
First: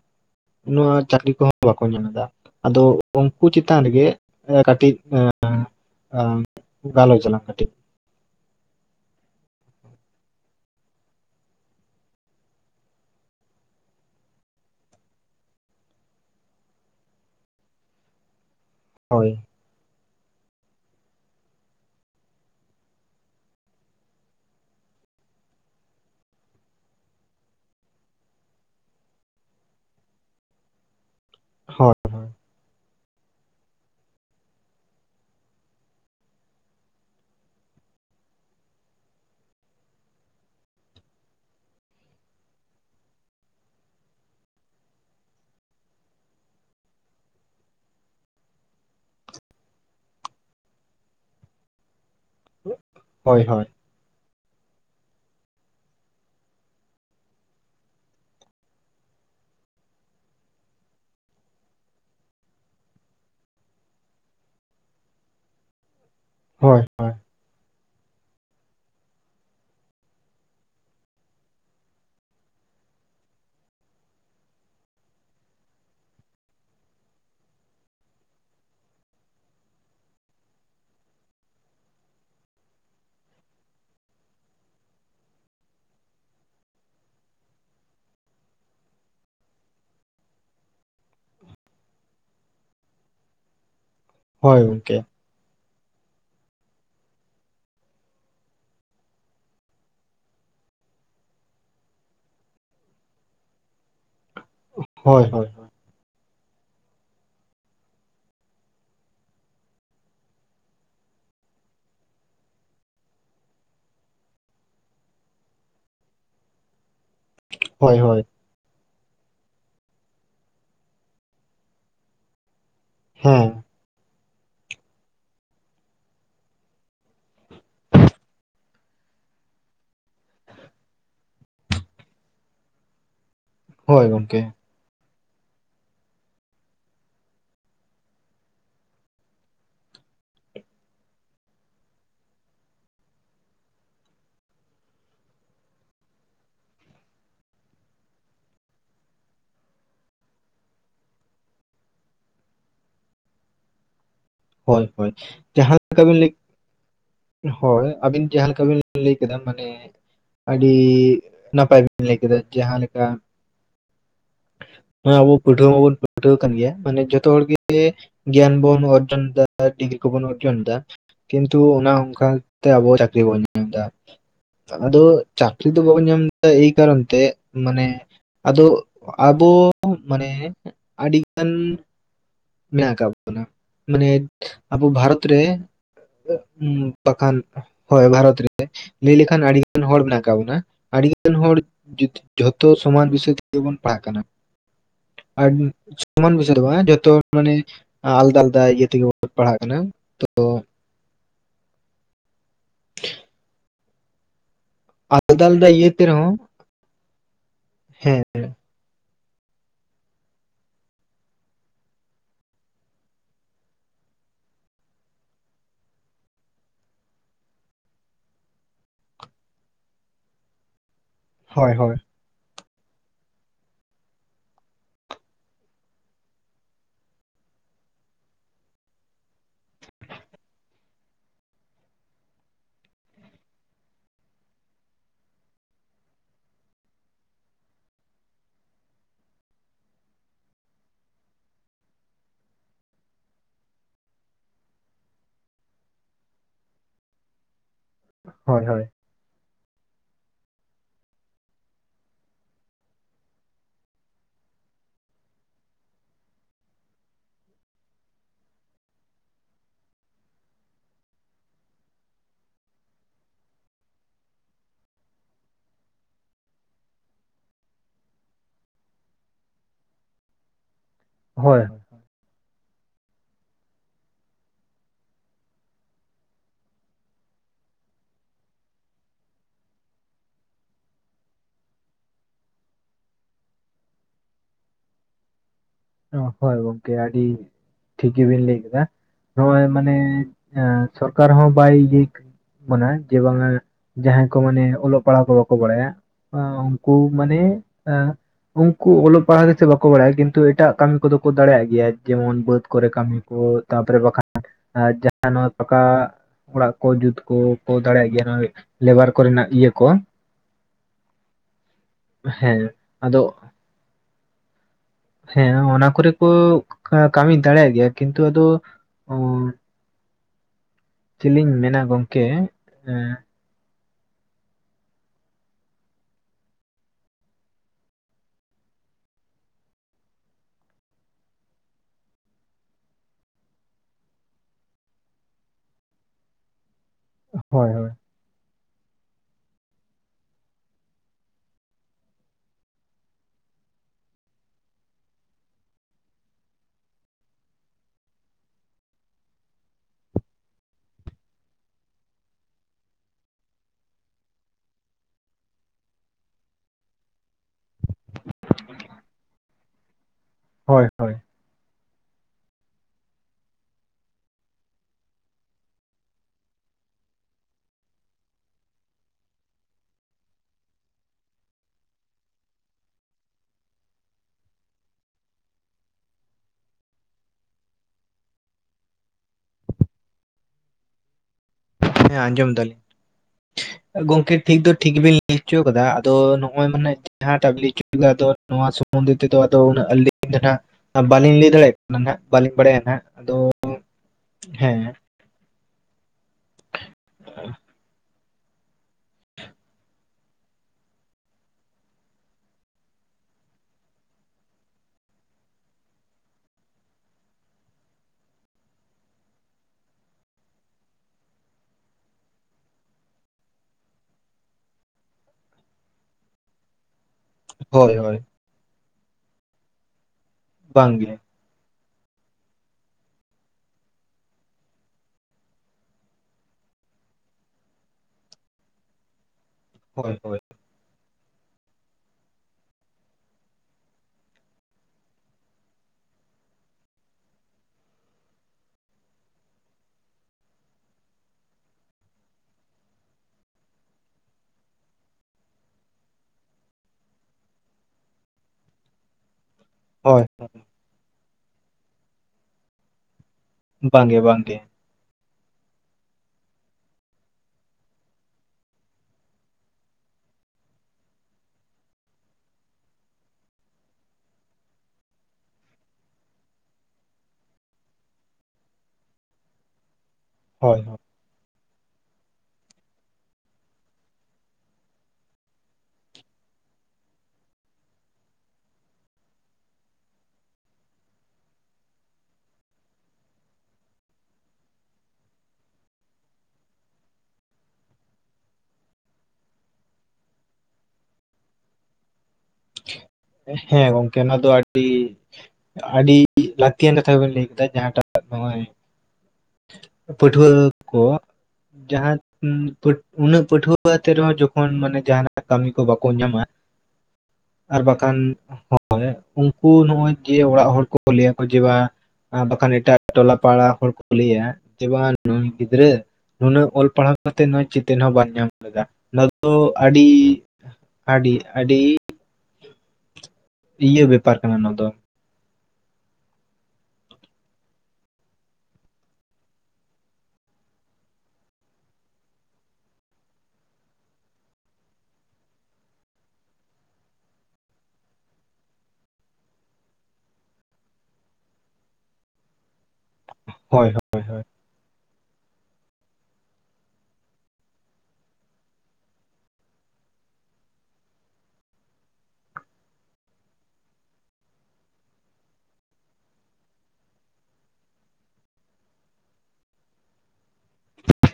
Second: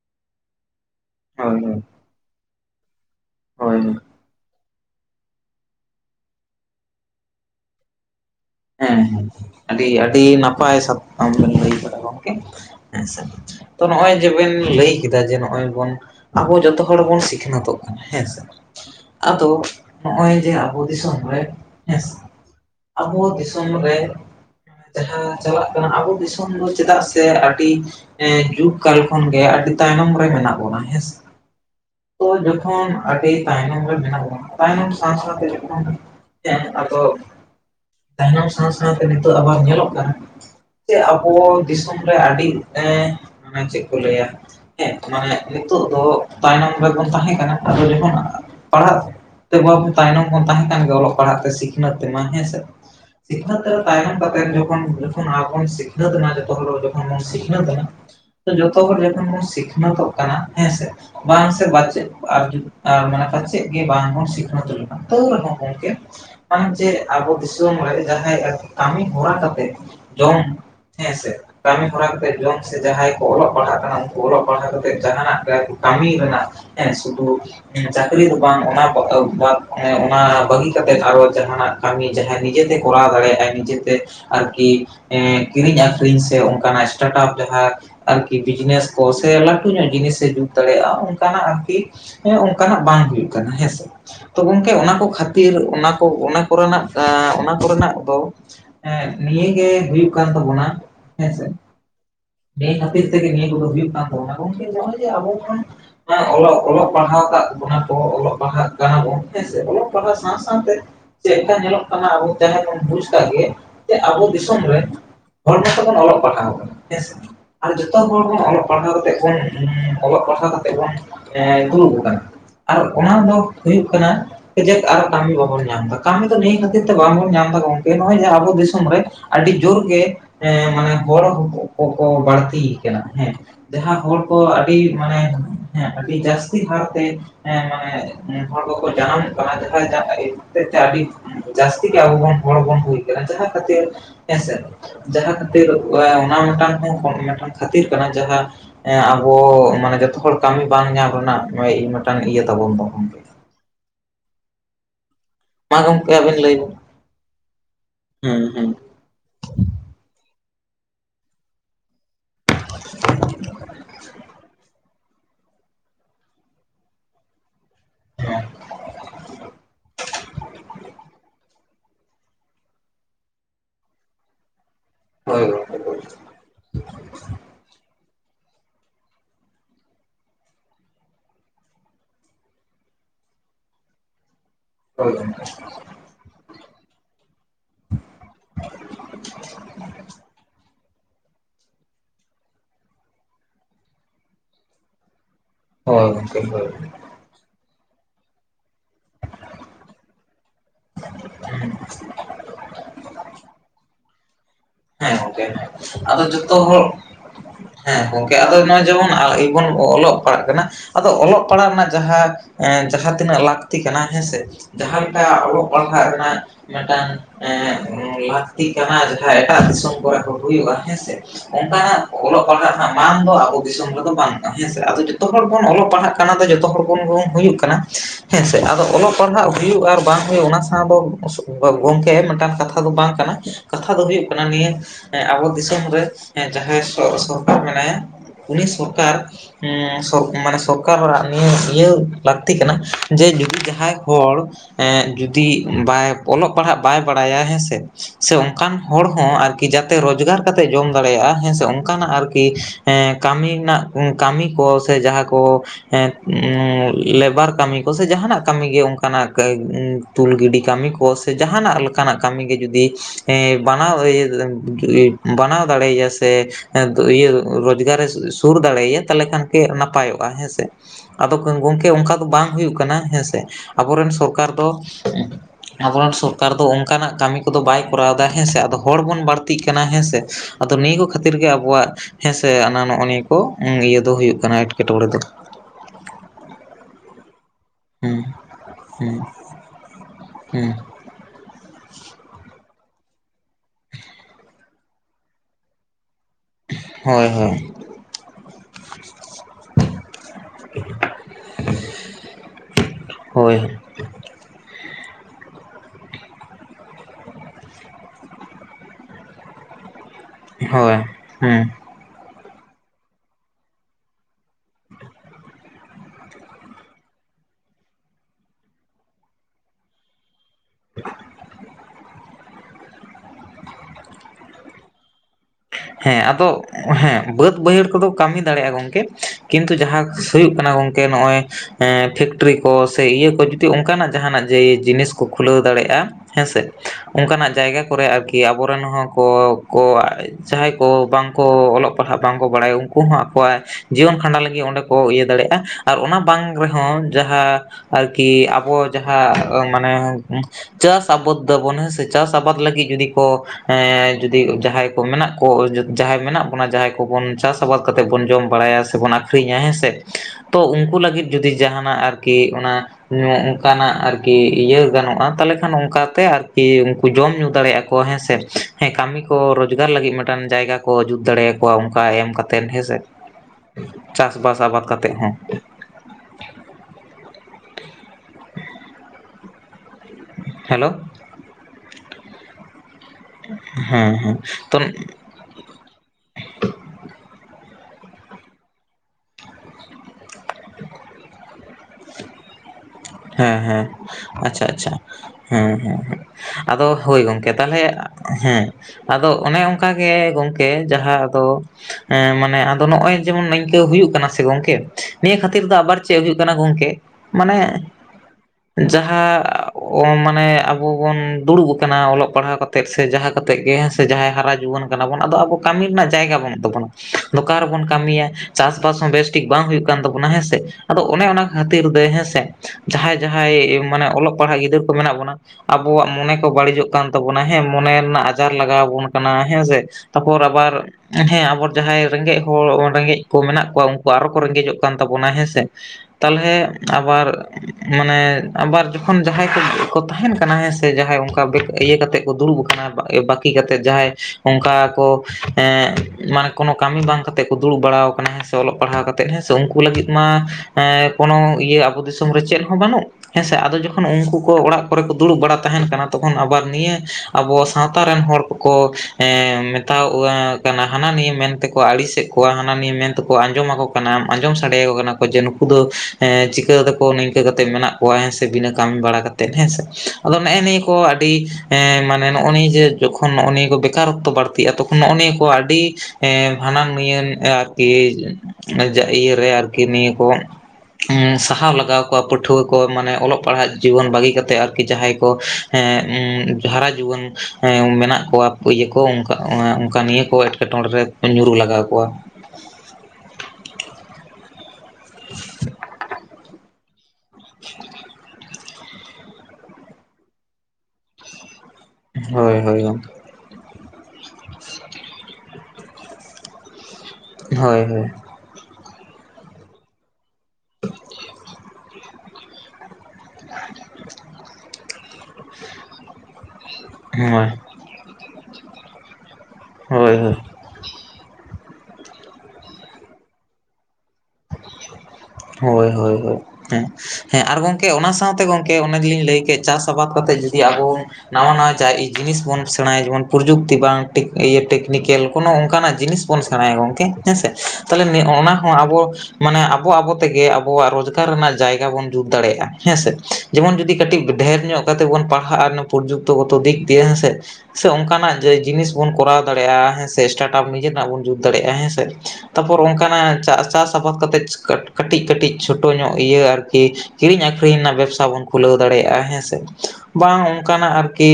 S2: ᱱᱚᱣᱟ ᱪᱟᱹᱠᱨᱤ
S1: ᱦᱳᱭ
S2: ᱠᱚᱦᱚᱸ
S1: ᱦᱳᱭ
S2: ᱵᱟᱠᱚ ᱧᱟᱢ ᱮᱫᱟ ᱟᱫᱚ ᱩᱱᱠᱩ
S1: ᱦᱳᱭ
S2: ᱪᱮᱛᱟᱱ ᱨᱮᱜᱮ ᱠᱟᱴᱤᱡ ᱮᱸ ᱮᱸ ᱟ ᱜᱟᱞᱚᱪ ᱱᱟ ᱠᱟᱹᱴᱤᱡ᱾
S1: ᱦᱮᱸ ᱦᱮᱸ ᱟᱹᱰᱤ ᱟᱹᱰᱤ ᱱᱟᱯᱟᱭ ᱥᱟᱛ ᱟᱢ ᱵᱮᱢ ᱞᱟᱹᱭ ᱵᱮᱱ ᱜᱚᱢᱠᱮ ᱦᱮᱸᱥᱮ᱾ ᱛᱚ ᱱᱚᱜᱼᱚᱭ ᱡᱮᱵᱮᱱ ᱞᱟᱹᱭ ᱠᱮᱫᱟ ᱡᱮ ᱱᱚᱜᱼᱚᱭ ᱵᱚᱱ ᱟᱵᱚ ᱡᱷᱚᱛᱚ ᱦᱚᱲ ᱵᱚᱱ ᱥᱤᱠᱷᱱᱟᱹᱛᱚᱜ ᱠᱟᱱᱟ ᱦᱮᱸᱥᱮ,
S2: ᱦᱳᱭ
S1: ᱟᱫᱚ ᱱᱚᱜᱼᱚᱭ ᱡᱮ ᱟᱵᱚ ᱫᱤᱥᱚᱢ ᱨᱮ ᱦᱮᱸ ᱟᱵᱚ ᱫᱤᱥᱚᱢ ᱫᱤᱥᱚᱢ ᱨᱮ ᱡᱟᱦᱟᱸ ᱪᱟᱞᱟᱜ ᱠᱟᱱᱟ, ᱟᱵᱚ ᱫᱤᱥᱚᱢ ᱫᱚ ᱪᱮᱫᱟᱜ ᱥᱮ ᱟᱹᱰᱤ ᱡᱩᱜᱽ ᱠᱟᱞ ᱠᱷᱚᱱᱜᱮ ᱟᱹᱰᱤ ᱛᱟᱭᱱᱚᱢ ᱨᱮ ᱢᱮᱱᱟᱜ ᱵᱚᱱᱟ, ᱦᱮᱸᱥᱮ?
S2: ᱦᱳᱭ
S1: ᱛᱚ ᱡᱚᱠᱷᱚᱱ ᱟᱹᱰᱤ ᱛᱟᱭᱱᱚᱢ ᱨᱮ ᱢᱮᱱᱟᱜ ᱵᱚᱱᱟ,, ᱛᱟᱭᱱᱚᱢ ᱥᱟᱶ ᱥᱟᱶᱛᱮ ᱟᱫᱚ ᱛᱟᱭᱱᱚᱢ ᱥᱟᱶ ᱥᱟᱶᱛᱮ ᱱᱤᱛᱚᱜ ᱟᱵᱟᱨ ᱧᱮᱞᱚᱜ ᱠᱟᱱᱟ ᱚ ᱟᱵᱚ ᱫᱤᱥᱚᱢ ᱨᱮ ᱟᱹᱰᱤ ᱢᱟᱱᱮ ᱪᱮᱫ ᱠᱚ ᱞᱟᱹᱭᱟ, ᱦᱮᱸ ᱢᱟᱱᱮ ᱱᱤᱛᱚᱜ ᱫᱚ ᱛᱟᱭᱱᱚᱢ ᱨᱮᱵᱚᱱ ᱛᱟᱦᱮᱸ ᱠᱟᱱᱟ, ᱡᱮᱢᱚᱱ ᱯᱟᱲᱦᱟᱜ ᱵᱟᱵ [inaudible] ᱦᱚᱸ ᱛᱟᱭᱱᱚᱢ ᱵᱚᱱ ᱛᱟᱦᱮᱸ ᱠᱟᱱ ᱜᱮᱭᱟ ᱚᱞᱚᱜ ᱯᱟᱲᱦᱟᱜ ᱛᱮ ᱥᱤᱠᱷᱱᱟᱹᱛ ᱛᱮᱢᱟ, ᱦᱮᱸ ᱥᱮ ᱾
S2: ᱦᱳᱭ
S1: ᱥᱤᱠᱷᱱᱟᱹᱛ
S2: ᱦᱳᱭ
S1: ᱛᱟᱭᱚᱢ ᱠᱟᱛᱮ ᱡᱚᱠᱷᱚᱱ ᱡᱚᱠᱷᱚᱱ ᱟᱚᱱ ᱥᱤᱠᱷᱱᱟᱹᱛ ᱡᱚᱛᱚ ᱦᱚᱲ ᱡᱚᱠᱷᱚᱱ ᱵᱚᱱ ᱥᱤᱠᱷᱱᱟᱹᱛ ᱮᱱᱟ ᱡᱚᱛᱚ ᱦᱚᱲ ᱡᱚᱠᱷᱚᱱ ᱵᱚᱱ ᱥᱤᱠᱷᱱᱟᱹᱛᱚᱜ ᱠᱟᱱᱟ ᱦᱮᱸᱥᱮ ᱾ ᱵᱟᱝ ᱥᱮ ᱵᱟᱪᱮᱫ ᱯᱟᱪᱮᱫ ᱟᱨ ᱢᱟᱱᱮ ᱯᱟᱪᱮᱫ ᱜᱮ ᱵᱟᱝᱵᱚᱱ ᱥᱤᱠᱷᱱᱟᱹᱛ ᱞᱮᱠᱟ ᱛᱚ ᱨᱮᱦᱚᱸ ᱜᱚᱡᱠᱮ
S2: [inaudible]
S1: ᱡᱮ
S2: ᱦᱳᱭ
S1: ᱟᱵᱚ ᱫᱤᱥᱚᱢ ᱨᱮ ᱡᱟᱦᱟᱸᱭ ᱠᱟᱹᱢᱤ ᱦᱚᱨᱟ ᱠᱟᱛᱮ ᱡᱚᱢ- ᱦᱮᱸ ᱥᱮ, ᱠᱟᱹᱢᱤ ᱦᱚᱨᱟ ᱠᱟᱛᱮᱜ ᱡᱚᱢ ᱥᱮ ᱡᱟᱦᱟᱸᱭ ᱠᱚ ᱚᱞᱚᱜ ᱯᱟᱲᱦᱟᱜ ᱠᱟᱱᱟ ᱩᱱᱠᱩ ᱚᱞᱚᱜ ᱯᱟᱲᱦᱟᱣ ᱠᱟᱛᱮᱫ ᱡᱟᱦᱟᱱᱟᱜ ᱜᱮ ᱠᱟᱹᱢᱤ ᱨᱮᱱᱟᱜ ᱦᱮᱸ ᱥᱩᱫᱩ ᱪᱟᱹᱠᱨᱤ ᱫᱚ ᱵᱟᱝ ᱚᱱᱟ ᱵᱟ ᱚᱱᱟ ᱵᱟᱹᱜᱤ ᱠᱟᱛᱮ ᱟᱨᱚ ᱡᱟᱦᱟᱱᱟᱜ ᱠᱟᱹᱢᱤ ᱱᱤᱡᱮᱛᱮ ᱠᱚᱨᱟᱣ ᱫᱟᱲᱮᱭᱟᱜ ᱟᱭ ᱱᱤᱡᱮᱛᱮ ᱾ ᱟᱨᱠᱤ ᱠᱤᱨᱤᱧ ᱟᱠᱷᱨᱤᱧ ᱥᱮ ᱚᱱᱠᱟᱱᱟᱜ ᱥᱴᱟᱴᱟᱯ ᱡᱟᱦᱟᱸ ᱟᱨᱠᱤ ᱵᱤᱡᱽᱱᱮᱥ ᱠᱚ, ᱥᱮ ᱞᱟᱹᱴᱩ ᱧᱚᱜ ᱡᱤᱱᱤᱥᱮ ᱡᱩᱛ ᱫᱟᱲᱮᱭᱟᱜᱼᱟ ᱚᱱᱠᱟᱱᱟᱜ ᱟᱨᱠᱤ ᱾ ᱦᱮᱸ ᱚᱱᱠᱟᱱᱟᱜ ᱵᱟᱝ ᱦᱩᱭᱩᱜ ᱠᱟᱱᱟ ᱦᱮᱸᱥᱮ ᱾ ᱛᱚ ᱜᱚᱝᱠᱮ ᱚᱱᱟ ᱠᱚ ᱠᱷᱟᱹᱛᱤᱨ ᱚᱱᱟ ᱠᱚ ᱚᱱᱟ ᱠᱚᱨᱮᱱᱟᱜ ᱚᱱᱟ ᱠᱚᱨᱮᱱᱟᱜ ᱫᱚ ᱱᱤᱭᱟᱹᱜ ᱜᱮ ᱦᱩᱭᱩᱜ ᱠᱟᱱ ᱛᱟᱵᱚᱱᱟ ᱦᱮᱸᱥᱮ ᱾ ᱱᱤᱭᱟᱹ ᱠᱷᱟᱹᱛᱤᱨ ᱛᱮᱜᱮ ᱱᱤᱭᱟᱹ ᱠᱚᱫᱚ ᱦᱩᱭᱩᱜ ᱠᱟᱱ ᱛᱟᱵᱚᱱᱟ ᱜᱚᱝᱠᱮ ᱡᱮ
S2: ᱦᱳᱭ
S1: ᱟᱵᱚ
S2: ᱦᱳᱭ
S1: ᱵᱚᱱ ᱚᱞᱚᱜ ᱚᱞᱚᱜ ᱯᱟᱲᱦᱟᱣ ᱠᱟᱜ ᱵᱚᱱᱟ ᱠᱚ, ᱚᱞᱚᱜ ᱯᱟᱲᱦᱟᱜ ᱠᱟᱱᱟ ᱵᱚᱱ ᱦᱮᱸᱥ ᱚᱞᱚᱜ ᱯᱟᱲᱦᱟᱣ ᱥᱟᱶ ᱥᱟᱶᱛᱮ ᱪᱮᱫ ᱞᱮᱠᱟ ᱧᱮᱞᱚᱜ ᱠᱟᱱᱟ, ᱟᱵᱚ ᱡᱟᱦᱟᱸ ᱵᱚᱱ ᱵᱩᱡᱽ ᱟᱠᱟᱫ ᱜᱮ ᱡᱮ ᱟᱵᱚ ᱫᱤᱥᱚᱢ ᱨᱮ ᱦᱚᱲ ᱠᱚᱚᱛ [inaudible] ᱵᱚᱱ ᱚᱞᱚᱜ ᱯᱟᱲᱦᱟᱣ ᱦᱮᱸᱥ ᱟᱨ ᱡᱚᱛᱚ
S2: ᱦᱳᱭ ᱦᱳᱭ
S1: ᱦᱚᱲ ᱵᱚᱱ ᱚᱞᱚᱜ ᱯᱟᱲᱦᱟᱜᱟᱣ ᱠᱟᱱᱟ [inaudible] ᱚ ᱯᱟᱲ ᱠᱟᱛᱮ ᱵ [inaudible] ᱚᱞᱚᱜ ᱯᱟᱲᱦᱟᱣ ᱠᱟᱛᱮ ᱵᱩᱱ ᱫᱩᱲᱩᱵ ᱟᱠᱟᱱᱟ, ᱟᱨ ᱚᱱᱟ ᱫᱚ
S2: ᱦᱮᱸ
S1: ᱦᱩᱭᱩᱜ ᱠᱟᱱᱟ, ᱡᱮᱫ ᱟᱨᱚ ᱠᱟᱹᱢᱤ ᱵᱟᱵᱚᱱ ᱧᱟᱢ ᱮᱫᱟ ᱠᱟᱢᱤ ᱫᱚ ᱱᱤᱭᱟᱹ ᱠᱷᱟᱹᱛᱤᱨ ᱛᱮ ᱵᱟᱝᱵᱚᱱ ᱧᱟᱢ ᱮᱫᱟ ᱾ ᱜᱚᱝᱠᱮ ᱱᱚᱜᱼᱚᱭ ᱡᱮ ᱟᱵᱚ ᱫᱤᱥᱚᱢ ᱨᱮ, ᱟᱹᱰᱤ ᱡᱳᱨ ᱜᱮ, ᱦᱮᱸ ᱢᱟᱱᱮ ᱦᱚᱲ ᱠᱚᱠᱚ ᱵᱟᱹᱲᱛᱤᱭ ᱠᱟᱱᱟ ᱦᱮᱸ ᱡᱟᱦᱟᱸ
S2: ᱦᱳᱭ
S1: ᱦᱚᱲ ᱠᱚ
S2: ᱜᱚᱝᱠᱮ
S1: ᱟᱹᱰᱤ ᱢᱟᱱᱮ ᱦᱮᱸ ᱟᱹᱰᱤ ᱡᱟᱹᱛᱤ ᱦᱟᱨᱛᱮ ᱦᱮᱸ ᱢᱟᱱᱮ ᱦᱚᱲ ᱠᱚᱠᱚ ᱡᱟᱱᱟᱢ ᱢᱚᱜ ᱠᱟᱱᱟ ᱡᱟᱦᱟᱸ ᱡᱟᱹᱥᱛᱤ ᱜᱮ ᱟᱵᱚ ᱵᱚᱱ ᱦᱚᱲ ᱵᱚᱱ ᱦᱩᱭ ᱠᱟᱱᱟ ᱡᱟᱦᱟᱸ ᱠᱷᱟᱹᱛᱤᱨ ᱦᱮᱸᱥᱮ ᱾ ᱡᱟᱦᱟᱸ ᱠᱷᱟᱹᱛᱤᱨ ᱚᱱᱟ ᱢᱤᱫᱴᱟᱝ ᱟᱝ ᱠᱷᱟᱹᱛᱤᱨ ᱠᱟᱱᱟ ᱡᱟᱦᱟᱸ ᱟᱵᱚ ᱢᱟᱱᱮ ᱡᱚᱛᱚ ᱦᱚᱲ ᱠᱟᱹᱢᱤ ᱵᱟᱝ ᱧᱟᱢ ᱨᱮᱱᱟᱜ ᱢᱤᱫᱴᱟᱝ ᱤᱭᱟᱹ ᱛᱟᱵᱚᱱ ᱫᱚ ᱾
S2: ᱦᱳᱭ ᱦᱳᱭ ᱡᱟᱦᱟᱸ
S1: ᱢᱟ
S2: ᱞᱮᱠᱟ [inaudible]
S1: ᱜᱚᱢᱠᱮ
S2: ᱵᱤᱱᱟᱹᱭ
S1: ᱟᱵᱤᱱ ᱞᱟᱹᱭ ᱵᱤᱱ
S2: ᱦᱳᱭ ᱟᱹᱵᱤᱱ
S1: ᱦᱩᱸ
S2: ᱡᱟᱦᱟᱸ ᱞᱮᱠᱟ
S1: ᱦᱩᱸ
S2: ᱵᱤᱱ ᱞᱟᱹᱭ ᱞᱟᱹᱭ ᱠᱮᱫᱟᱢ ᱢᱟᱱᱮ ᱟᱹᱰᱤ ᱱᱟᱯᱟᱭ ᱵᱤᱱ ᱞᱟᱹᱭ ᱠᱮᱫᱟ ᱡᱟᱦᱟᱸ ᱞᱮᱠᱟ, ᱟᱵᱚ ᱯᱟᱹᱴᱷᱩᱣᱟᱹ ᱢᱟᱵᱩᱱ ᱯᱟᱹᱴᱷᱩᱣᱟᱹ ᱠᱟᱱ ᱜᱮᱭᱟ, ᱢᱟᱱᱮ ᱡᱚᱛᱚ ᱦᱚᱲ ᱜᱮ ᱜᱮᱭᱟᱱ ᱵᱚᱱ ᱚᱨ ᱰᱤᱜᱽᱨᱤ ᱠᱚᱵᱚᱱ ᱚᱨᱡᱚᱱ ᱮᱫ ᱟ ᱠᱤᱱᱛᱩ ᱚᱱᱟ ᱚᱱᱠᱟᱛᱮ ᱟᱵᱚ ᱪᱟᱹᱠᱨᱤ ᱵᱚᱱ ᱧᱟᱢ ᱫᱟ ᱾ ᱟᱫᱚ
S1: ᱦᱳᱭ
S2: ᱪᱟᱹᱠᱨᱤ
S1: ᱜᱚᱢᱠᱮ
S2: ᱫᱚ
S1: ᱦᱳᱭ
S2: ᱵᱟᱵᱚᱱ ᱧᱟᱢ ᱮᱭ ᱠᱟᱨᱚᱱ ᱛᱮ, ᱢᱟᱱᱮ ᱟᱫᱚ ᱟᱵᱚ ᱢᱟᱱᱮ ᱟᱹᱰᱤ ᱜᱟᱱ ᱢᱮᱱᱟᱜ ᱟᱠᱟᱜᱫ ᱵᱚᱱᱟ ᱢᱟᱱᱮ ᱟᱵᱚ ᱵᱷᱟᱨᱚᱛ ᱨᱮ ᱵᱟᱠᱷᱟᱱ ᱦᱳᱭ ᱵᱷᱟᱨᱚᱛ ᱨᱮ ᱞᱟᱹᱭ ᱞᱮᱠᱷᱟᱱ ᱟᱹᱰᱤᱜᱟᱱ ᱦᱚᱲ ᱢᱮᱱᱟᱜ ᱟᱠᱟᱫ ᱵᱚᱱᱟ ᱾ ᱟᱹᱰᱤᱜᱟᱱ ᱦᱚᱲ ᱡᱷᱚᱛᱚ ᱥᱚᱢᱟᱱ ᱵᱤᱥᱚᱭ ᱛᱮᱜᱮ ᱵᱚᱱ ᱯᱟᱲᱦᱟᱜ ᱠᱟᱱᱟ ᱾ ᱟᱨ [inaudible]
S1: ᱦᱳᱭ
S2: ᱥᱚᱢᱟᱱ
S1: ᱜᱚᱢᱠᱮ
S2: ᱵᱤᱥᱚᱭ ᱫᱚ
S1: ᱦᱳᱭ
S2: ᱵᱟᱝ ᱡᱚᱛᱚ ᱢᱟᱱᱮ ᱟᱞᱫᱟ ᱟᱞᱫᱟ ᱤᱭᱟᱹ ᱛᱮᱜᱮ ᱵᱚᱱ ᱯᱟᱲᱦᱟᱜ ᱠᱟᱱᱟ ᱾ [unintelligible]
S1: [unintelligible] ᱦᱮᱸ ᱜᱚᱢᱠᱮ
S2: ᱟᱞᱫᱟ ᱟᱞᱫᱟ ᱤᱭᱟᱹ ᱛᱮ
S1: ᱟᱫᱚ
S2: ᱨᱮᱦᱚᱸ
S1: ᱡᱚᱛᱚ ᱦᱚᱲ ᱦᱮᱸ ᱜᱚᱝᱠᱮ ᱟᱫᱚ ᱱᱚᱣᱟ ᱡᱮ ᱵᱚᱱ ᱚᱞᱚᱜ ᱯᱟᱲᱦᱟᱜ ᱠᱟᱱᱟ ᱾ ᱟᱫᱚ ᱚᱞᱚᱜ ᱯᱟᱲᱦᱟᱜ ᱨᱮᱱᱟᱜ ᱡᱟᱦᱟᱸ ᱮᱸᱜ ᱡᱟᱦᱟᱸ ᱛᱤᱱᱟᱹᱜ ᱞᱟᱹᱠᱛᱤ ᱠᱟᱱᱟ ᱦᱮᱸ ᱥᱮ ᱡᱟᱦᱟᱸ ᱞᱮᱠᱟ ᱚᱞᱚᱜ ᱯᱟᱲᱦᱟᱜ ᱨᱮᱱᱟᱜ ᱢᱮᱴᱟᱝ ᱮᱸᱜ ᱞᱟᱹᱠᱛᱤ ᱠᱟᱱᱟ [unintelligible] ᱮᱴᱟᱜ ᱫᱤᱥᱚᱢ ᱠᱚ ᱨᱮᱜ ᱠᱚ ᱦᱩᱭᱩᱜ-ᱟ ᱦᱮᱸ ᱥᱮ
S2: ᱦᱳᱭ ᱦᱳᱭ
S1: ᱚᱝᱠᱟ ᱚᱞᱚᱜ ᱯᱟᱲᱦᱟᱜ ᱨᱮᱱᱟᱜ ᱢᱟᱱ ᱫᱚ ᱟᱵᱚ ᱫᱤᱥᱚᱢ ᱨᱮ ᱫᱚ ᱵᱟᱹᱱᱩᱜ-ᱟ ᱦᱮᱸ ᱥᱮ ᱟᱫᱚ ᱡᱚᱛᱚ ᱦᱚᱲ ᱵᱚᱱ ᱚᱞᱚᱜ ᱯᱟᱲᱦᱟᱜ ᱠᱟᱱᱟ ᱫᱚ ᱡᱚᱛᱚ ᱦᱚᱲ ᱵᱚᱱ [inaudible] ᱦᱩᱭᱩᱜ ᱠᱟᱱᱟ ᱦᱮᱸ ᱥᱮ ᱟᱫᱚ ᱚᱞᱚᱜ ᱯᱟᱲᱦᱟᱜ ᱦᱩᱭᱩᱜ ᱟᱨ ᱵᱟᱝ ᱦᱩᱭᱩᱜ ᱚᱱᱟ ᱥᱟᱣ ᱫᱚ [inaudible] ᱜᱚ ᱜᱚᱝᱠᱮ ᱢᱮᱴᱟᱱ ᱠᱟᱛᱷᱟ ᱫᱚ ᱵᱟᱝ ᱠᱟᱱᱟ ᱠᱟᱛᱷᱟ ᱫᱚ ᱦᱩᱭᱩᱜ ᱱᱤᱭᱟᱹ ᱮᱸᱜ ᱟᱵᱚ ᱫᱤᱥᱚᱢ ᱨᱮ ᱮᱸᱜ ᱡᱟᱦᱟᱸᱭ ᱥᱚ ᱥᱚᱨᱠᱟᱨ ᱢᱮᱱᱟᱭᱟ ᱩᱱᱤ ᱥᱚᱨᱠᱟᱨ ᱮᱸᱜ ᱥᱚ ᱢᱟᱱᱮ ᱥᱚᱨᱠᱟᱨ ᱦᱚᱲᱟᱜ ᱱᱤᱭᱟᱹ ᱤᱭᱟᱹ ᱞᱟᱹᱠᱛᱤ ᱠᱟᱱᱟ ᱡᱮ ᱡᱩᱫᱤ ᱡᱟᱦᱟᱸᱭ ᱦᱚᱲ ᱮᱸᱜ ᱡᱩᱫᱤ ᱵᱟᱭ ᱚᱞᱚᱜ ᱯᱟᱲᱦᱟᱜ ᱵᱟᱭ ᱵᱟᱲᱟᱭᱟ ᱦᱮᱸ ᱥᱮ, ᱥᱮ
S2: ᱦᱳᱭ
S1: ᱚᱝᱠᱟᱱ
S2: ᱦᱳᱭ
S1: ᱦᱚᱲ ᱦᱚᱸ ᱟᱨᱠᱤ ᱡᱟᱛᱮ ᱨᱚᱡᱽᱜᱟᱨ ᱠᱟᱛᱮ ᱡᱚᱢ ᱫᱟᱲᱮᱭᱟᱜ-ᱟ ᱦᱮᱸ ᱥᱮ ᱚᱝᱠᱟ ᱱᱟᱜ ᱟᱨᱠᱤ ᱠᱟᱹᱢᱤ ᱱᱟᱜ ᱠᱟᱹᱢᱤ ᱠᱚ ᱥᱮ ᱡᱟᱦᱟᱸ ᱠᱚ ᱦᱮᱸ ᱞᱮᱵᱟᱨ ᱠᱟᱹᱢᱤ ᱠᱚ ᱥᱮ ᱡᱟᱦᱟᱱᱟᱜ ᱠᱟᱹᱢᱤ ᱜᱮ ᱚᱝᱠᱟᱱᱟᱜ ᱛᱩᱞ ᱜᱤᱰᱤ ᱠᱟᱹᱢᱤ ᱠᱚ ᱥᱮ ᱡᱟᱦᱟᱸᱱᱟᱜ ᱞᱮᱠᱟᱱᱟᱜ ᱠᱟᱹᱢᱤ ᱜᱮ ᱡᱩᱫᱤ [inaudible] ᱵᱟᱱᱟᱣ ᱫᱟᱲᱮᱭᱟ ᱥᱮ ᱮᱸᱫ ᱤᱭᱟᱹ ᱨᱚᱡᱽᱜᱟᱨ ᱨᱮ ᱥᱩᱨ ᱥᱩᱲ ᱫᱟᱲᱮᱭᱟᱭᱟ ᱛᱟᱦᱞᱮ ᱠᱷᱟᱱ ᱜᱮ ᱱᱟᱯᱟᱭᱚᱜ-ᱟ ᱦᱮᱸ ᱥᱮ᱾ ᱟᱫᱚ ᱠᱟᱝ
S2: ᱦᱳᱭ
S1: ᱜᱚᱝᱠᱮ ᱚᱝᱠᱟ ᱫᱚ ᱵᱟᱝ ᱦᱩᱭᱩᱜ ᱠᱟᱱᱟ ᱦᱮᱸ ᱥᱮ ᱟᱵᱚ ᱨᱮᱱ ᱥᱚᱨᱠᱟᱨ ᱫᱚ ᱟᱵᱚ ᱨᱮᱱ ᱥᱚᱨᱠᱟᱨ ᱫᱚ ᱚᱝᱠᱟᱱᱟᱜ ᱠᱟᱹᱢᱤ ᱠᱚ ᱫᱚ ᱵᱟᱭ ᱠᱚᱨᱟᱣ ᱫᱟᱭ᱾ ᱦᱮᱸ ᱥᱮ ᱟᱫᱚ ᱦᱚᱲ ᱵᱚᱱ ᱵᱟᱹᱲᱛᱤᱜ ᱠᱟᱱᱟ ᱦᱮᱸ ᱥᱮ ᱟᱫᱚ ᱱᱤᱭᱟᱹ ᱠᱚ ᱠᱷᱟᱹᱛᱤᱨ ᱜᱮ ᱟᱵᱚᱣᱟᱜ ᱾ ᱦᱮᱸ ᱥᱮ ᱟᱱᱟ ᱱᱚᱜ-ᱚ ᱱᱤᱭᱟᱹ ᱠᱚ ᱩᱸ ᱤᱭᱟᱹ ᱫᱚ ᱦᱩᱭᱩᱜ ᱠᱟᱱᱟ ᱮᱸᱴᱠᱮᱴᱚᱲᱮ ᱫᱚ᱾
S2: ᱦᱳᱭ ᱜᱚᱝᱠᱮ ᱟᱹᱰᱤ ᱴᱷᱤᱠ
S1: ᱦᱩᱸ
S2: ᱜᱮ ᱵᱤᱱ ᱞᱟᱹᱭ ᱠᱮᱫᱟ
S1: ᱦᱩᱸ
S2: ᱱᱚᱜ-ᱚᱭ ᱢᱟᱱᱮ
S1: ᱦᱩᱸ
S2: ᱥᱚᱨᱠᱟᱨ ᱦᱚᱸ ᱵᱟᱭ [inaudible] ᱵᱚᱱᱟᱭ ᱡᱮ ᱵᱟᱝᱟ ᱡᱟᱦᱟᱸᱭ ᱠᱚ ᱢᱟᱱᱮ ᱚᱞᱚᱜ ᱯᱟᱲᱦᱟᱣ ᱠᱚ ᱵᱟᱠᱚ ᱵᱟᱲᱟᱭᱟ, ᱠᱩ
S1: ᱦᱳᱭ
S2: ᱢᱟᱱᱮ
S1: ᱦᱳᱭ
S2: ᱩᱝᱠᱩ ᱚᱞᱚᱜ ᱯᱟᱲᱦᱟᱣ ᱜᱮ ᱥᱮ ᱵᱟᱠᱚ ᱵᱟᱲᱟᱭᱟ ᱠᱤᱱᱛᱩ ᱮᱴᱟᱜ ᱠᱟᱱ ᱠᱚ ᱫᱚ ᱠᱚ ᱫᱟᱲᱮᱭᱟᱜ ᱜᱮᱭᱟ ᱡᱮᱢᱚᱱ ᱵᱟᱹᱛ ᱠᱚᱨᱮ ᱠᱟᱹᱢᱤ ᱠᱚ
S1: ᱦᱳᱭ
S2: ᱛᱟᱯᱚᱨᱮ ᱵᱟᱠᱷᱟᱱ ᱟᱨ ᱡᱟᱦᱟᱸᱱ ᱱᱚᱣᱟ [inaudible] ᱚᱲᱟᱜ ᱠᱚ ᱡᱩᱛ ᱠᱚ ᱫᱟᱲᱮᱭᱟᱜ ᱜᱮᱭᱟ ᱦᱟᱸᱜ ᱞᱮᱵᱷᱟᱨ ᱠᱚᱨᱮᱱᱟᱜ ᱤᱭᱟᱹ ᱠᱚ -
S1: ᱦᱳᱭ ᱦᱮᱸ,
S2: ᱦᱮᱸ ᱟᱫᱚ ᱦᱮᱸ ᱚᱱᱟ ᱠᱚ ᱨᱮ ᱠᱚ ᱠᱟᱹᱢᱤ ᱫᱟᱲᱮᱭᱟᱜ ᱜᱮᱭᱟ ᱠᱤᱱᱛᱩ ᱟᱫᱚ
S1: [unintelligible]
S2: ᱪᱮᱞᱤᱧ ᱢᱮᱱᱟ ᱜᱚᱝᱠᱮ ᱮᱸᱜ
S1: ᱦᱮᱸ ᱟᱫᱚ ᱦᱮᱸ ᱵᱟᱹᱫ ᱵᱟᱹᱭᱦᱟᱹᱲ ᱠᱚ ᱫᱚ ᱠᱟᱹᱢᱤ ᱫᱟᱲᱮᱭᱟᱜ-ᱟ ᱜᱚᱝᱠᱮ ᱠᱤᱱᱛᱩ ᱡᱟᱦᱟᱸ ᱦᱩᱭᱩᱜ ᱠᱟᱱᱟ ᱜᱚᱝᱠᱮ ᱱᱚᱜ-ᱚᱭ ᱦᱮᱸ ᱯᱷᱮᱠᱴᱨᱤ ᱠᱚ ᱥᱮ ᱤᱭᱟᱹ ᱠᱚ ᱡᱩᱫᱤ ᱚᱝᱠᱟᱱᱟᱜ ᱡᱟᱦᱟᱱᱟᱜ ᱡᱮ ᱡᱤᱱᱤᱥ ᱠᱚ ᱠᱷᱩᱞᱟᱹᱣ ᱫᱟᱲᱮᱜ-ᱟ, ᱦᱮᱸ ᱥᱮ ᱚᱝᱠᱟᱱᱟᱜ
S2: ᱦᱳᱭ
S1: ᱡᱟᱭᱜᱟ
S2: ᱦᱳᱭ
S1: ᱠᱚᱨᱮ ᱟᱨᱠᱤ ᱟᱵᱚ ᱨᱮᱱ ᱦᱚᱸ ᱠᱚ ᱠᱚ ᱡᱟᱦᱟᱸᱭ ᱠᱚ ᱵᱟᱝ ᱠᱚ ᱚᱞᱚᱜ ᱯᱟᱲᱦᱟᱜ ᱵᱟᱝ ᱠᱚ ᱵᱟᱲᱟᱭᱟ ᱩᱱᱠᱩ ᱦᱚᱸ ᱟᱠᱚᱣᱟᱜ ᱡᱤᱭᱚᱱ ᱠᱷᱟᱸᱰᱟ ᱞᱟᱹᱜᱤᱫ ᱚᱸᱰᱮ ᱠᱚ ᱤᱭᱟᱹ ᱫᱟᱲᱮᱜᱼᱟ᱾ ᱟᱨ ᱚᱱᱟ ᱵᱟᱝ ᱨᱮ ᱦᱚᱸ ᱡᱟᱦᱟᱸ ᱟᱨᱠᱤ ᱟᱵᱚ ᱡᱟᱦᱟᱸ ᱢᱟᱱᱮ ᱪᱟᱥ ᱟᱵᱚᱫᱽ ᱫᱟᱵᱚᱱ ᱦᱮᱸ ᱥᱮ ᱪᱟᱥ ᱟᱵᱟᱫᱽ ᱞᱟᱹᱜᱤᱫ ᱡᱩᱫᱤ ᱠᱚ ᱮᱻ ᱡᱩᱫᱤ ᱡᱟᱦᱟᱸᱭ ᱠᱚ ᱢᱮᱱᱟᱜ ᱠᱚ ᱡᱟᱦᱟᱸᱭ ᱢᱮᱱᱟᱜ ᱵᱚᱱᱟ ᱡᱟᱦᱟᱸᱭ ᱠᱚᱵᱚᱱ ᱪᱟᱥ ᱟᱵᱟᱫᱽ ᱠᱟᱛᱮᱫ ᱵᱚᱱ ᱡᱚᱢ ᱵᱟᱲᱟᱭᱟ ᱥᱮ ᱵᱚᱱ ᱟᱹᱠᱷᱨᱤᱧᱟ ᱦᱮᱸ ᱥᱮ ᱛᱚ
S2: ᱦᱳᱭ
S1: ᱩᱝᱠᱩ
S2: ᱦᱳᱭ
S1: ᱞᱟᱹᱜᱤᱫ ᱡᱩᱫᱤ ᱡᱟᱦᱟᱱᱟᱜ ᱟᱨᱠᱤ ᱚᱱᱟ ᱧᱩ ᱚᱝᱠᱟᱱᱟᱜ ᱟᱨᱠᱤ ᱤᱭᱟᱹ ᱜᱟᱱᱚᱜ-ᱟ ᱛᱟᱞᱦᱮ ᱠᱷᱟᱱ ᱚᱝᱠᱟ ᱛᱮ ᱟᱨᱠᱤ ᱩᱝᱠᱩ ᱡᱚᱢ ᱧᱩ ᱫᱟᱲᱮᱭᱟᱜ-ᱟ ᱠᱚ ᱦᱮᱸ ᱥᱮ ᱦᱮ ᱠᱟᱹᱢᱤ ᱠᱚ ᱨᱚᱡ ᱨᱚᱡᱽᱜᱟᱨ ᱞᱟᱹᱜᱤᱫ ᱢᱮᱴᱟᱝ ᱡᱟᱭᱜᱟ ᱠᱚ ᱡᱩᱛ ᱫᱟᱲᱮᱭᱟ ᱠᱚᱣᱟ ᱚᱝᱠᱟ ᱮᱢ ᱠᱟᱛᱮᱱ ᱦᱮᱸ ᱥᱮ᱾ ᱪᱟᱥ-ᱵᱟᱥ ᱟᱵᱟᱫᱽ ᱠᱟᱛᱮᱜ ᱦᱚᱸ ᱦᱮᱞᱳ
S2: ᱦᱮᱸ ᱟᱸᱡᱚᱢ ᱫᱟᱹᱧ
S1: ᱦᱮᱸ
S2: ᱜᱚᱝᱠᱮ
S1: ᱦᱮᱸ
S2: ᱴᱷᱤᱠ ᱫᱚ
S1: ᱛᱚ
S2: ᱴᱷᱤᱠ ᱵᱤᱱ ᱞᱟᱹᱭ ᱚᱪᱚ ᱠᱟᱫᱟ ᱟᱫᱚ ᱱᱚᱜ-ᱚᱭ ᱢᱟᱱᱮ ᱡᱟᱦᱟ ᱴᱟᱜ ᱵᱤᱱ ᱞᱟᱹᱭ ᱚᱪᱚ [inaudible] ᱟᱫᱚ ᱱᱚᱣᱟ ᱥᱚᱢᱢᱚᱱᱫᱷᱮ ᱛᱮ ᱫᱚ ᱟᱫᱚ ᱩᱱᱟᱜ ᱟᱹᱞᱤᱧ ᱫᱚ ᱱᱟᱜ ᱵᱟᱞᱤᱧ ᱞᱟᱹᱭ ᱫᱟᱲᱮᱜ ᱱᱟᱜᱟᱜ ᱵᱟᱞᱤᱝ ᱵᱟᱲᱟᱭᱟ ᱦᱟᱸᱜ᱾
S1: ᱦᱮᱸ ᱦᱮᱸ ᱟᱪᱪᱷᱟ ᱟᱪᱪᱷᱟ ᱦᱮᱸ ᱦᱮᱸ ᱦᱮᱸ ᱟᱫᱚ ᱦᱳᱭ ᱜᱚᱝᱠᱮ ᱛᱟᱦᱞᱮ ᱦᱮᱸ ᱟᱫᱚ ᱚᱱᱮ ᱚᱝᱠᱟᱜᱮ ᱜᱚᱝᱠᱮ ᱡᱟᱦᱟᱸ ᱟᱫᱚ ᱮᱸ ᱢᱟᱱᱮ ᱟᱫᱚ ᱱᱚᱜᱼᱚᱭ ᱡᱮᱢᱚᱱ ᱤᱱᱠᱟᱹ ᱦᱩᱭᱩᱜ ᱠᱟᱱᱟ ᱥᱮ ᱜᱚᱝᱠᱮ ᱱᱤᱭᱟᱹ ᱠᱷᱟᱹᱛᱤᱨ ᱫᱚ ᱟᱵᱟᱨ ᱪᱮᱜ ᱦᱩᱭᱩᱜ ᱠᱟᱱᱟ ᱜᱚᱝᱠᱮ ᱢᱟᱱᱮ ᱡᱟᱦᱟᱸ ᱢᱟᱱᱮ ᱟᱵᱚ ᱵᱚᱱ ᱫᱩᱲᱩᱵ ᱠᱟᱱᱟ ᱚᱞᱚᱜ ᱯᱟᱲᱦᱟᱣ ᱠᱟᱛᱮ ᱛᱮᱫ ᱥᱮ ᱡᱟᱦᱟᱸ ᱠᱟᱛᱮᱫ ᱜᱮᱸ ᱦᱮᱸᱥᱮ ᱡᱟᱦᱟᱸᱭ ᱦᱟᱨᱟ ᱡᱩᱣᱟᱹᱱ ᱠᱟᱱᱟ ᱵᱚᱱ ᱟᱫᱚ ᱟᱵᱚ ᱠᱟᱹᱢᱤ ᱨᱮᱱᱟᱜ ᱡᱟᱭᱜᱟ ᱵᱟᱹᱱᱩᱜ ᱛᱟᱵᱚᱱᱟ ᱫᱚᱠᱟᱱ ᱨᱮᱵᱚᱱ
S2: ᱦᱳᱭ ᱦᱳᱭ
S1: ᱠᱟᱹᱢᱤᱭᱟ ᱪᱟᱥᱵᱟᱥ ᱦᱚᱸ ᱵᱮᱥ ᱴᱷᱤᱠ ᱵᱟᱝ ᱦᱳᱭᱳᱜ ᱠᱟᱱ ᱛᱟᱵᱚᱱᱟ ᱦᱮᱸᱥᱮ ᱟᱫᱚ
S2: ᱵᱟᱝᱜᱮ
S1: ᱚᱱᱮ ᱚᱱᱟ ᱠᱷᱟᱹᱛᱤᱨ ᱛᱮ ᱦᱮᱸᱥᱮ ᱡᱟᱦᱟᱸᱭ ᱡᱟᱦᱟᱸᱭ ᱢᱟᱱᱮ ᱚᱞᱚᱜ ᱯᱟᱲᱦᱟᱜ ᱜᱤᱫᱽᱟᱹᱨ ᱠᱚ ᱢᱮᱱᱟᱜ ᱵᱚᱱᱟ ᱟᱵᱚᱣᱟᱜ ᱢᱚᱱᱮ ᱠᱚ ᱵᱟᱹᱲᱤᱡᱚᱜ ᱠᱟᱱ ᱛᱟᱵᱩᱱᱟ ᱦᱮᱸ ᱢᱚᱱᱮ ᱨᱮᱱᱟᱜ ᱟᱡᱟᱨ ᱞᱟᱜᱟᱣ ᱟᱵᱚᱱ ᱠᱟᱱᱟ ᱦᱮᱸᱥᱮ
S2: ᱦᱳᱭ ᱦᱳᱭ
S1: ᱛᱟᱯᱚᱨ ᱟᱵᱟᱨ ᱦᱮᱸ ᱟᱵᱚᱨ ᱡᱟᱦᱟᱸᱭ ᱨᱮᱸᱜᱮᱡ ᱦᱚᱲ ᱨᱮᱸᱜᱮᱡ ᱠᱚ ᱢᱮᱱᱟᱜ ᱠᱚᱣᱟ ᱩᱝᱠᱳ ᱟᱨᱚ ᱠᱚ ᱨᱮᱸᱜᱮᱡᱚᱜ ᱠᱟᱱ ᱛᱟᱵᱚᱱᱟ ᱦᱮᱸᱥᱮ ᱛᱟᱞᱦᱮ ᱟᱵᱟᱨ ᱢᱟᱱᱮ ᱟᱵᱟᱨ ᱡᱚᱠᱷᱚᱱ ᱡᱟᱦᱟᱸᱭ ᱠᱚᱠᱚ ᱛᱟᱸᱦᱮᱱ ᱠᱟᱱᱟ ᱦᱮᱸ ᱥᱮ ᱡᱟᱦᱟᱸᱭ ᱚᱱᱠᱟ ᱵᱮ ᱤᱭᱟᱹ ᱠᱟᱛᱮ ᱠᱚ ᱫᱩᱲᱩᱵ ᱠᱟᱱᱟ ᱵᱟᱹᱠᱤ ᱠᱟᱛᱮ ᱡᱟᱦᱟᱸᱭ ᱚᱝᱠᱟ ᱠᱚ ᱮᱜ ᱢᱟᱱᱮ ᱠᱳᱱᱳ ᱠᱟᱹᱢᱤ ᱵᱟᱝ ᱠᱟᱛᱮ ᱠᱚ ᱫᱩᱲᱩᱵ ᱵᱟᱲᱟᱣ ᱠᱟᱱᱟ ᱦᱮᱸ ᱥᱮᱸ ᱚᱞᱚᱜ ᱯᱟᱲᱦᱟᱣ ᱠᱟ ᱛᱮᱫ ᱦᱮᱸ ᱥᱮᱸ ᱩᱱᱠᱩ ᱞᱟᱹᱜᱤᱫ
S2: ᱦᱳᱭ
S1: ᱢᱟ ᱠᱳᱱᱳ ᱤᱭᱟᱹ ᱟᱵᱚ ᱫᱤᱥᱚᱢ ᱨᱮ ᱪᱮᱫ ᱦᱚᱸ ᱵᱟᱱᱩᱜᱸᱸ ᱦᱮᱸ ᱥᱮ ᱟᱫᱚ ᱡᱚᱠᱷᱚᱱ
S2: ᱵᱟᱝᱜᱮ
S1: ᱩᱝᱠᱩ ᱠᱚ
S2: ᱵᱟᱝᱜᱮ
S1: ᱚᱲᱟᱜ ᱠᱚᱨᱮ ᱠᱚ ᱫᱩᱲᱩᱵ ᱵᱟᱲᱟ ᱛᱟᱸᱦᱮᱱ ᱠᱟᱱᱟ ᱛᱚᱠᱷᱚᱱ ᱟᱵᱟᱨ ᱱᱤᱭᱟᱹ ᱟᱵᱚ ᱥᱟᱶᱛᱟ ᱨᱮᱱ ᱦᱚᱲ ᱠᱚ ᱠᱚ ᱮ ᱢᱮᱛᱟᱣ ᱠᱟᱱᱟ ᱦᱟᱱᱟ ᱱᱤᱭᱟᱹ ᱢᱮᱱᱛᱮᱠᱚ ᱟᱹᱲᱤᱥᱮᱜ ᱠᱚᱣᱟ ᱦᱟᱱᱟ ᱱᱤᱭᱟᱹ ᱢᱮᱱᱛᱮᱠᱚ ᱟᱸᱡᱚᱢ ᱟᱠᱚ ᱠᱟᱱᱟ ᱟᱸᱡᱚᱢ ᱥᱟᱸᱰᱮ ᱟᱠᱚ ᱠᱟᱱᱟ ᱠᱚ ᱡᱮ ᱱᱩᱠᱩ ᱫᱚ ᱪᱤᱠᱟᱹᱼᱼ ᱠᱚ ᱱᱤᱝᱠᱟᱹ ᱠᱟᱛᱮ ᱢᱮᱱᱟᱜ ᱠᱚᱣᱟ ᱦᱮᱸ ᱥᱮ ᱵᱤᱱᱟᱹ ᱠᱟᱢᱤ ᱵᱟᱲᱟ ᱠᱟᱛᱮᱫ ᱦᱮᱸ ᱥᱮ ᱟᱫᱚ ᱱᱮᱜᱼᱮ
S2: ᱦᱳᱭ
S1: ᱱᱤᱭᱟᱹ ᱠᱚ
S2: ᱦᱳᱭ
S1: ᱟᱹᱰᱤ ᱮᱸ ᱢᱟᱱᱮ ᱱᱚᱜᱼᱚ ᱱᱤᱭᱟᱹ ᱡᱮ ᱡᱚᱠᱷᱚᱱ ᱱᱚᱜᱼᱚ ᱱᱤᱭᱟᱹ ᱠᱚ ᱵᱮᱠᱟᱨᱚᱛᱛᱚ ᱵᱟᱲᱛᱤᱜᱼᱟ ᱛᱚᱠᱷᱚᱱ ᱱᱚᱜᱼᱚ ᱱᱤᱭᱟᱹ ᱠᱚ ᱟᱰᱤ ᱮᱸ ᱵᱷᱟᱱᱟᱱ ᱱᱤᱭᱟᱹ ᱟᱨᱠᱤ ᱤᱭᱟᱹᱨᱮ ᱟᱨᱠᱤ ᱱᱤᱭᱟᱹ ᱠᱚ ᱥᱟᱦᱟᱣ ᱞᱟᱜ ᱞᱟᱜᱟᱣ ᱟᱠᱚᱣᱟ ᱯᱟᱹᱴᱷᱩᱣᱟᱹ ᱠᱚ ᱢᱟᱱᱮ ᱚᱞᱚᱜ ᱯᱟᱲᱦᱟᱜ ᱡᱤᱵᱚᱱ ᱵᱟᱜᱤ ᱠᱟᱛᱮᱜ ᱟᱨᱠᱤ ᱡᱟᱦᱟᱸᱭ ᱠᱚ ᱮᱸ ᱩᱸ ᱦᱟᱨᱟ ᱡᱩᱣᱟᱹᱱ ᱮᱸ ᱢᱮᱱᱟᱜ ᱠᱚᱣᱟ ᱤᱭᱟᱹ ᱠᱚ ᱚᱝᱠᱟ ᱚᱱᱠᱟ ᱱᱤᱭᱟᱹ ᱠᱚ ᱮᱴᱠᱮᱴᱚᱬᱮ ᱨᱮ ᱧᱩᱨᱩ ᱞᱟᱜᱟᱣ ᱟᱠᱚᱣᱟ᱾
S2: ᱦᱮᱸ ᱜᱚᱝᱠᱮ ᱚᱱᱟ ᱫᱚ ᱟᱰᱤ ᱟᱰᱤ ᱞᱟᱹᱠ ᱛᱤᱭᱟᱱ ᱠᱟᱛᱷᱟ ᱜᱮ ᱵᱮᱱ ᱞᱟᱹᱭ ᱠᱮᱫᱟ ᱡᱟᱦᱟᱸᱴᱟᱜ ᱱᱚᱜᱼᱚᱭ ᱯᱟᱹᱴᱷᱩᱣᱟᱹ ᱠᱚ ᱡᱟᱦᱟᱸ
S1: ᱦᱳᱭ ᱦᱳᱭ
S2: ᱩᱱᱟᱹᱜ ᱯᱟᱹᱴᱷᱩᱣᱟᱹ ᱟᱹ ᱟᱛᱮ ᱨᱮᱦᱚᱸ ᱡᱚᱠᱷᱚᱱ ᱢᱟᱱᱮ ᱡᱟᱦᱟᱱᱟᱜ ᱠᱟᱹᱢᱤ ᱠᱚ ᱵᱟᱠᱚ ᱧᱟᱢᱟ᱾ ᱟᱨ
S1: ᱦᱳᱭ
S2: ᱵᱟᱠᱷᱟᱱ ᱦᱚᱭ ᱩᱱᱠᱩ ᱱᱚᱜᱚᱭ ᱡᱮ ᱚᱲᱟᱜ ᱦᱚᱲ ᱠᱚ ᱞᱟᱹᱭᱟᱠᱚ ᱡᱮ ᱵᱟᱝ ᱟᱸ ᱵᱟᱠᱷᱟᱱ ᱮᱴᱟᱜ ᱴᱚᱞᱟ ᱯᱟᱲᱟ ᱦᱚᱲ ᱠᱚ ᱞᱟᱹᱭᱟ, ᱡᱮ ᱵᱟ ᱱᱩᱭ ᱜᱤᱫᱽᱨᱟᱹ ᱱᱩᱱᱟᱹᱜ ᱚᱞ ᱯᱟᱲᱦᱟᱣ ᱠᱟᱛᱮ
S1: ᱦᱳᱭ
S2: ᱱᱚᱜᱚᱭ ᱪᱮᱛᱮᱱ ᱦᱚᱸ ᱵᱟᱧ ᱧᱟᱢ ᱞᱮᱫᱟ ᱱᱚᱣᱟ ᱫᱚ ᱟᱹᱰᱤ
S1: ᱦᱳᱭ ᱦᱳᱭ
S2: ᱟᱰᱤ ᱟᱰᱤ ᱤᱭᱟᱹ ᱵᱮᱯᱟᱨ ᱠᱟᱱᱟ ᱱᱚᱣᱟ ᱫᱚ ᱾
S1: ᱦᱳᱭ ᱦᱳᱭ ᱦᱳᱭ ᱾ ᱦᱮᱸ ᱦᱮᱸ ᱟᱨ ᱜᱚᱝᱠᱮ ᱚᱱᱟ ᱥᱟᱶᱛᱮ ᱜᱚᱝᱠᱮ ᱚᱱᱟ ᱜᱮᱞᱤᱧ ᱞᱟᱹᱭ ᱠᱮᱜ ᱪᱟᱥ ᱟᱵᱟᱫᱽ ᱠᱟᱛᱮᱫ ᱡᱩᱫᱤ ᱟᱵᱚ, ᱱᱟᱣᱟ ᱱᱟᱣᱟ ᱡᱟᱤᱡ ᱡᱤᱱᱤᱥ ᱵᱚᱱ ᱥᱮᱸᱬᱟᱭᱟ ᱡᱮᱢᱚᱱ ᱯᱨᱚᱡᱩᱠᱛᱤ ᱵᱟᱝ ᱴᱮᱠ ᱤᱭᱟᱹ ᱴᱮᱠᱱᱤᱠᱮᱞ ᱠᱳᱱᱳ ᱚᱱᱠᱟᱱᱟᱜ ᱡᱤᱱᱤᱥ, ᱵᱚᱱ ᱥᱮᱸᱬᱟᱭᱟ ᱜᱚᱝᱠᱮ ᱦᱮᱸᱥᱮ ᱛᱟᱦᱚᱞᱮ ᱱᱮ ᱚᱱᱟ ᱦᱚᱸ ᱟᱵᱚ ᱢᱟᱱᱮ ᱟᱵᱚ ᱟᱵᱚ, ᱛᱮᱜᱮ ᱟᱵᱚᱣᱟᱜ ᱨᱚᱡᱽᱜᱟᱨ ᱨᱮᱱᱟᱜ ᱡᱟᱭᱜᱟ ᱵᱚᱱ ᱡᱩᱛ ᱫᱟᱲᱮᱭᱟᱜᱼᱟ, ᱦᱮᱸᱥᱮ ᱡᱮᱢᱚᱱ
S2: ᱦᱳᱭ
S1: ᱡᱩᱫᱤ ᱠᱟᱹᱴᱤᱡ ᱰᱷᱮᱨ ᱧᱚᱜ ᱠᱟᱛᱮ ᱵᱚᱱ ᱯᱟᱲᱦᱟᱜᱼᱟ ᱟᱨᱦᱚ ᱯᱨᱚᱡᱩᱠᱛᱤ ᱜᱚᱛᱚ ᱫᱤᱠ ᱫᱤᱭᱮ ᱦᱮᱸᱥᱮ? ᱥᱮ ᱚᱱᱠᱟᱱᱟᱜ ᱡᱟᱹᱭ ᱡᱤᱱᱤᱥ ᱵᱚᱱ ᱠᱚᱨᱟᱣ ᱫᱟᱲᱮᱭᱟᱜᱼᱟ ᱦᱮᱸ ᱥᱮ ᱥᱴᱮᱴᱟᱯ ᱱᱤᱡᱮ ᱨᱮᱱᱟᱜ ᱵᱩᱱ ᱡᱩᱛ ᱫᱟᱲᱮᱭᱟᱜᱼᱟ ᱦᱮᱸ ᱥᱮ? ᱛᱟᱯᱚᱨ ᱚᱝᱠᱟᱱᱟᱜ ᱪᱟ ᱪᱟᱥ ᱟᱵᱟᱫᱽ ᱠᱟᱛᱮᱜ, ᱠᱟᱹᱴᱤᱡ ᱠᱟᱹᱴᱤᱡ ᱪᱷᱳᱴᱳ ᱧᱚᱜ ᱤᱭᱟᱹ ᱟᱨᱠᱤ ᱠᱤᱨᱤᱧ ᱟᱠᱷᱨᱤᱧ ᱨᱮᱱᱟᱜ ᱵᱮᱵᱽᱥᱟ ᱵᱚᱱ ᱠᱷᱩᱞᱟᱹᱣ ᱫᱟᱲᱮᱭᱟᱜᱼᱟ ᱦᱮᱸ ᱥᱮ᱾ ᱵᱟᱝ ᱚᱝᱠᱟᱱᱟᱜ ᱟᱨᱠᱤ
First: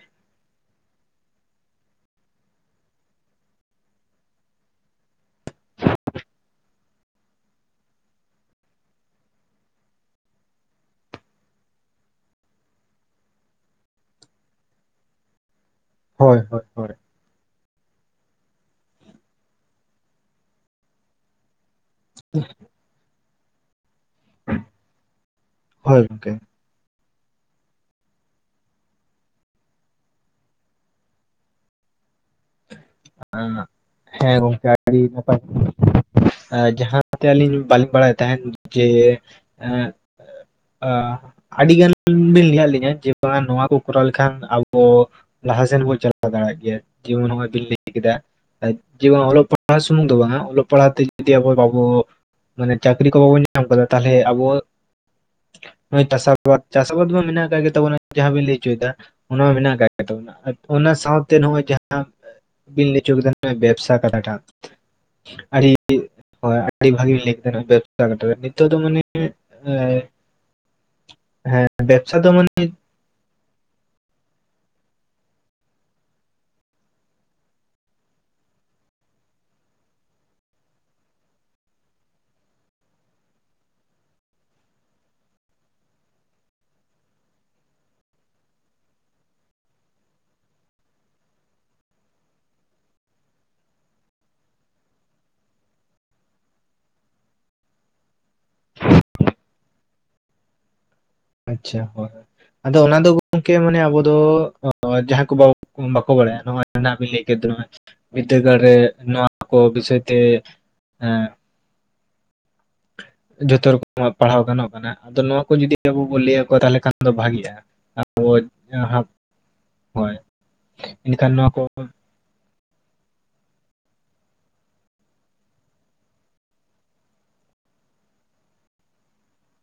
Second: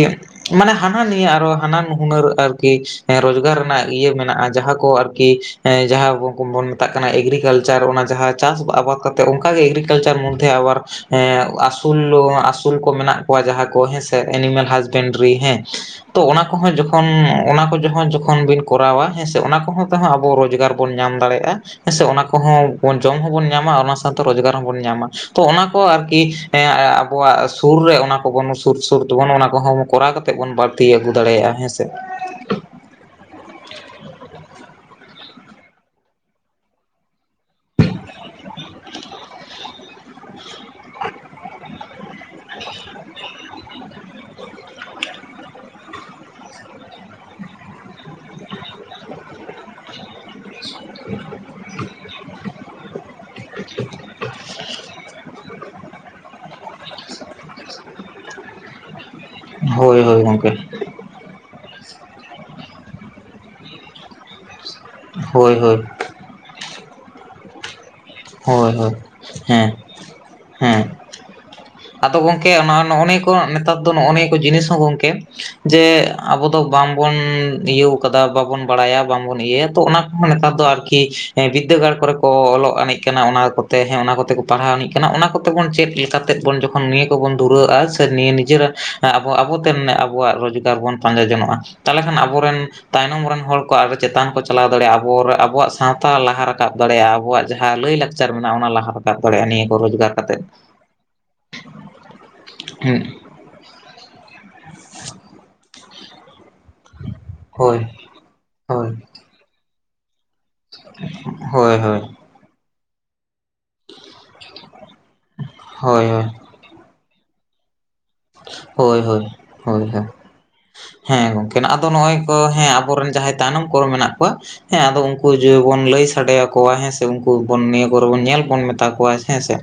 S1: ᱢᱟᱱᱮ ᱦᱟᱱᱟ ᱱᱤᱭᱟᱹ ᱟᱨᱚ ᱦᱟᱱᱟ ᱦᱩᱱᱟᱹᱨ ᱟᱨᱠᱤ, ᱦᱮᱸ ᱨᱳᱡᱽᱜᱟᱨ ᱨᱮᱱᱟᱜ ᱤᱭᱟᱹ ᱢᱮᱱᱟᱜᱼᱟ, ᱡᱟᱦᱟᱸ ᱠᱚ ᱟᱨᱠᱤ ᱡᱟᱦᱟᱸ ᱠᱚ ᱠᱚ ᱵᱚᱱ ᱢᱮᱛᱟᱜ ᱠᱟᱱᱟ ᱮᱜᱽᱨᱤᱠᱟᱞᱪᱟᱨ ᱚᱱᱟ ᱡᱟᱦᱟᱸ ᱾ ᱪᱟᱥ ᱟᱵᱟᱫᱽ ᱠᱟᱛᱮ ᱚᱝᱠᱟᱜᱮ ᱮᱜᱽᱨᱤᱠᱟᱞᱪᱟᱨ ᱢᱚᱫᱽᱫᱷᱮ ᱟᱵᱟᱨ ᱮᱸ ᱟᱹᱥᱩᱞ ᱟᱹᱥᱩᱞ ᱠᱚ ᱢᱮᱱᱟᱜ ᱠᱚᱣᱟ ᱡᱟᱦᱟᱸ ᱠᱚ ᱦᱮᱸᱥᱮ ᱮᱱᱤᱢᱮᱞ ᱦᱟᱥᱵᱮᱱᱰᱨᱤ ᱦᱮᱸ ᱾ ᱛᱚ
S2: ᱦᱳᱭ
S1: ᱚᱱᱟ
S2: ᱦᱳᱭ
S1: ᱠᱚᱦᱚᱸ
S2: ᱦᱳᱭ
S1: ᱡᱚᱠᱷᱚᱱ ᱚᱱᱟ ᱠᱚ ᱡᱚᱦᱠᱷᱚ ᱡᱚᱠᱷᱚᱱ ᱵᱤᱱ ᱠᱚᱨᱟᱣᱟ ᱦᱮᱸ ᱥᱮ ᱚᱱᱟ ᱠᱚᱦᱚᱸ ᱛᱮᱦᱚᱸ ᱟᱵᱚ ᱨᱚᱡᱽᱜᱟᱨ ᱵᱚᱱ ᱧᱟᱢ ᱫᱟᱲᱮᱭᱟᱜᱼᱟ, ᱦᱮᱸ ᱥᱮ, ᱚᱱᱟ ᱠᱚᱦᱚᱸ ᱵᱚᱱ ᱡᱚᱢ ᱦᱚᱸᱵᱚᱱ ᱧᱟᱢᱟ ᱚᱱᱟ ᱥᱟᱶᱛᱮ ᱨᱳᱡᱽᱜᱟᱨ ᱦᱚᱸᱵᱚᱱ ᱧᱟᱢᱟ, ᱛᱚ ᱚᱱᱟ ᱠᱚ
S2: ᱦᱳᱭ ᱜᱚᱝᱠᱮ
S1: ᱟᱨᱠᱤ, ᱦᱮᱸ ᱟᱵᱚᱣᱟᱜ ᱥᱩᱨ ᱨᱮ ᱚᱱᱟ ᱠᱚᱵᱚᱱ ᱥᱩᱨ ᱥᱩᱨ ᱛᱮᱵᱚᱱ ᱚᱱᱟ ᱠᱚᱦᱚᱸ ᱠᱚᱨᱟᱣ ᱠᱟᱛᱮ ᱵᱚᱱ ᱵᱟ ᱛᱤ ᱟᱹᱜᱩ ᱫᱟᱲᱮᱭᱟᱜᱼᱟ ᱦᱮᱸᱥᱮ,
S2: ᱦᱮᱸ ᱜᱚᱝᱠᱮ ᱟᱹᱰᱤ ᱱᱟᱯᱟᱭ [inaudible] ᱡᱟᱦᱟᱸ, ᱚᱱᱟᱛᱮ ᱟᱹᱞᱤᱧ ᱵᱟᱹᱞᱤᱧ ᱵᱟᱲᱟᱭ ᱛᱟᱦᱮᱱ ᱡᱮ, ᱟᱹᱰᱤ ᱜᱟᱱ ᱵᱤᱱ ᱞᱟᱭᱟᱫ ᱞᱤᱧᱟ ᱡᱮ ᱱᱚᱣᱟ ᱠᱚ ᱠᱚᱨᱟᱣ ᱞᱮᱠᱷᱟᱱ ᱟᱵᱚ ᱞᱟᱦᱟᱥᱮᱱ ᱵᱚᱱ ᱪᱟᱞᱟᱣ ᱫᱟᱲᱮᱭᱟᱜ ᱜᱮᱭᱟ ᱾ᱡᱮᱢᱚᱱ ᱱᱜᱚᱭ ᱫᱤᱞᱞᱤ, ᱠᱮᱫᱟ ᱡᱮᱢᱚᱱ ᱚᱞᱚᱜ ᱯᱟᱲᱦᱟᱜ ᱥᱩᱢᱩᱝ ᱫᱚ ᱵᱟᱝᱟ, ᱚᱞᱚᱜ ᱯᱟᱲᱦᱟᱜ ᱛᱮ ᱡᱩᱫᱤ ᱟᱵᱚ ᱵᱟᱵᱚ ᱢᱟᱱᱮ ᱪᱟᱹᱠᱨᱤ ᱠᱚ ᱵᱟᱵᱚᱱ ᱧᱟᱢ ᱟᱠᱟᱫᱟ ᱛᱟᱦᱚᱞᱮ ᱟᱵᱚ ᱱᱚ ᱪᱟᱥ ᱟᱵᱟᱫ ᱪᱟᱥ ᱟᱵᱟᱫ ᱢᱟ ᱢᱮᱱᱟᱜ ᱟᱠᱟᱜ ᱜᱮ ᱛᱵᱚᱱᱟ ᱡᱟᱦᱟᱸ ᱵᱤᱱ ᱞᱟᱹᱭ ᱦᱚᱪᱚ ᱭᱮᱫᱟ, ᱚᱱᱟ ᱢᱟ ᱢᱮᱱᱟᱜ ᱟᱠᱟᱫ ᱜᱮ
S1: ᱦᱳᱭ ᱦᱳᱭ
S2: ᱛᱵᱚᱱᱟ
S1: ᱜᱚᱢᱠᱮ
S2: ᱚᱱᱟ ᱥᱟᱶᱛᱮ ᱱᱚᱜᱚᱭ ᱡᱟᱦᱟᱸ ᱵᱤᱞ ᱞᱪᱚ ᱠᱮᱫᱟ ᱵᱮᱵᱥᱟ ᱠᱟᱛᱷᱟ ᱴᱟᱜ
S1: ᱦᱳᱭ
S2: ᱟᱹᱰᱤ
S1: ᱦᱳᱭ
S2: ᱦᱭ ᱟᱹᱰᱤ ᱵᱷᱟᱜᱤ ᱞᱮ ᱵᱮ, [inaudible]
S1: ᱦᱳᱭ ᱦᱳᱭ ᱦᱮᱸ ᱾ ᱦᱮᱸ
S2: ᱦᱮᱸ ᱵᱮᱵᱽᱥᱟ
S1: ᱟᱫᱚ
S2: ᱫᱚ
S1: ᱜᱚᱝᱠᱮ
S2: ᱢᱟᱱᱮ
S1: ᱱᱚᱜ ᱱᱤᱭᱟᱹ ᱠᱚ ᱱᱮᱛᱟᱨ ᱫᱚ ᱱᱚᱜᱼᱚ ᱱᱤᱭᱟᱹ ᱠᱚ ᱡᱤᱱᱤᱥ ᱦᱚᱸ ᱜᱚᱝᱠᱮ ᱡᱮ ᱟᱵᱚ ᱫᱚ ᱵᱟᱝᱵᱚᱱ ᱤᱭᱟᱹᱣ ᱵᱟᱵᱚᱱ ᱵᱟᱲᱟᱭᱟ ᱵᱟᱝᱵᱚᱱ ᱤᱭᱟᱹᱭᱟ ᱛᱚ ᱚᱱᱟ ᱠᱚᱦᱚᱸ ᱱᱮᱛᱟᱨ ᱫᱚ ᱟᱨᱠᱤ ᱵᱤᱫᱽᱫᱟᱹᱜᱟᱲ ᱠᱚᱨᱮ ᱠᱚ ᱚᱞᱚᱜ ᱟᱱᱤᱡ ᱠᱟᱱᱟ ᱚᱱᱟ ᱠᱚᱛᱮ ᱦᱮᱸ ᱚᱱᱟ ᱠᱚᱛᱮ ᱠᱚ ᱯᱟᱲᱦᱟᱣᱱᱤᱡ ᱠᱟᱱᱟ ᱚᱱᱟ ᱠᱚᱛᱮ ᱵᱚᱱ ᱪᱮᱫᱛᱮᱫ ᱵᱚᱱ ᱡᱚᱠᱷᱚᱱ ᱱᱤᱭᱟᱹ ᱠᱚᱵᱚᱱ ᱫᱩᱨᱟᱹᱜᱼᱟ ᱥᱮ ᱱᱤᱭᱟᱹ ᱱᱤᱡᱮᱨ ᱟᱵᱚ ᱟᱵᱚᱛᱮ ᱟᱵᱚᱣᱟᱜ ᱨᱳᱡᱽᱜᱟᱨ ᱵᱚᱱ ᱯᱟᱸᱡᱟ ᱡᱚᱱᱚᱜᱼᱟ᱾ ᱛᱟᱦᱚᱞᱮ ᱠᱷᱟᱱ ᱟᱵᱚᱨᱮᱱ ᱛᱟᱭᱱᱚᱢ ᱨᱮᱱ ᱦᱚᱲ ᱠᱚ ᱟᱨᱚ ᱪᱮᱛᱟᱱ ᱠᱚ ᱪᱟᱞᱟᱣ ᱫᱟᱲᱮᱭᱟᱜᱼᱟ ᱟᱵᱚ ᱟᱵᱚᱣᱟᱜ ᱥᱟᱶᱛᱟ ᱞᱟᱦᱟ ᱨᱟᱠᱟᱵ ᱾ ᱫᱟᱲᱮᱭᱟᱜᱼᱟ ᱟᱵᱚᱣᱟᱜ ᱡᱟᱦᱟᱸ ᱡᱟᱦᱟᱸ ᱞᱟᱹᱭᱼᱞᱟᱠᱪᱟᱨ ᱢᱮᱱᱟᱜᱼᱟ ᱚᱱᱟ ᱞᱟᱦᱟ ᱨᱟᱠᱟᱵ ᱫᱟᱲᱮᱭᱟᱜᱼᱟ ᱱᱤᱭᱟᱹ ᱠᱚ ᱨᱳᱡᱽᱜᱟᱨ ᱠᱟᱛᱮᱜ ᱾
S2: ᱟᱪᱪᱷᱟ ᱦᱳᱭ ᱟᱫᱚ ᱚᱱᱟ ᱫᱚ ᱜᱚᱝᱠᱮ ᱢᱟᱱᱮ ᱟᱵᱚ ᱫᱚ ᱡᱟᱦᱟᱸ ᱠᱚ ᱵᱟᱵᱚ ᱵᱟᱠᱚ ᱵᱟᱲᱟᱭᱟ, ᱱᱚᱭᱵᱤᱱ ᱞᱟᱹᱭ ᱠᱮᱫ ᱫᱚ ᱱᱚᱭ
S1: ᱦᱳᱭ
S2: ᱵᱤᱫᱽᱫᱟᱹᱜᱟᱲ ᱨᱮ
S1: ᱦᱳᱭ
S2: ᱱᱚᱣᱟ ᱠᱚ ᱵᱤᱥᱚᱭ ᱛᱮ ᱮᱸ
S1: ᱦᱳᱭ ᱦᱳᱭ
S2: ᱡᱷᱚᱛᱚ ᱨᱚᱠᱚᱢᱟᱜ ᱯᱟᱲᱦᱟᱣ ᱜᱟᱱᱚᱜ ᱠᱟᱱᱟ ᱟᱫᱚ ᱱᱚᱣᱟ ᱠᱚ ᱡᱚᱫᱤ ᱟᱵᱚ
S1: ᱦᱳᱭ ᱦᱳᱭ
S2: ᱵᱚᱱ ᱞᱟᱹᱭᱟ ᱠᱚᱣᱟ ᱛᱟᱦᱚᱞᱮ ᱠᱷᱟᱱ ᱫᱚ ᱵᱷᱟᱜᱤᱜᱼᱟ᱾ ᱟᱵᱚ
S1: ᱦᱳᱭ
S2: ᱦᱟᱯ
S1: ᱦᱳᱭ ᱦᱳᱭ ᱚᱱᱠᱟ ᱦᱮᱸ
S2: ᱮᱱᱠᱷᱟᱱ ᱱᱚᱣᱟ
S1: ᱜᱚᱝᱠᱮ
S2: ᱠᱚ
S1: ᱟᱫᱚ ᱱᱚᱜᱼᱚᱭ ᱠᱚ ᱦᱮᱸ ᱟᱵᱚᱨᱮᱱ ᱡᱟᱦᱟᱸᱭ ᱛᱟᱭᱱᱚᱢ ᱠᱚᱨᱮ ᱢᱮᱱᱟᱜ ᱠᱚᱣᱟ ᱦᱮᱸ ᱟᱫᱚ ᱩᱱᱠᱩ ᱡᱩᱫᱤ ᱵᱚᱱ ᱞᱟᱹᱭ ᱥᱟᱰᱮ ᱟᱠᱚᱣᱟ ᱦᱮᱸ ᱥᱮ ᱩᱱᱠᱩ ᱱᱤᱭᱟᱹ ᱠᱚᱨᱮ ᱵᱚᱱ ᱧᱮᱞ ᱵᱚᱱ ᱢᱮᱛᱟ ᱠᱚᱣᱟ ᱦᱮᱸ ᱥᱮ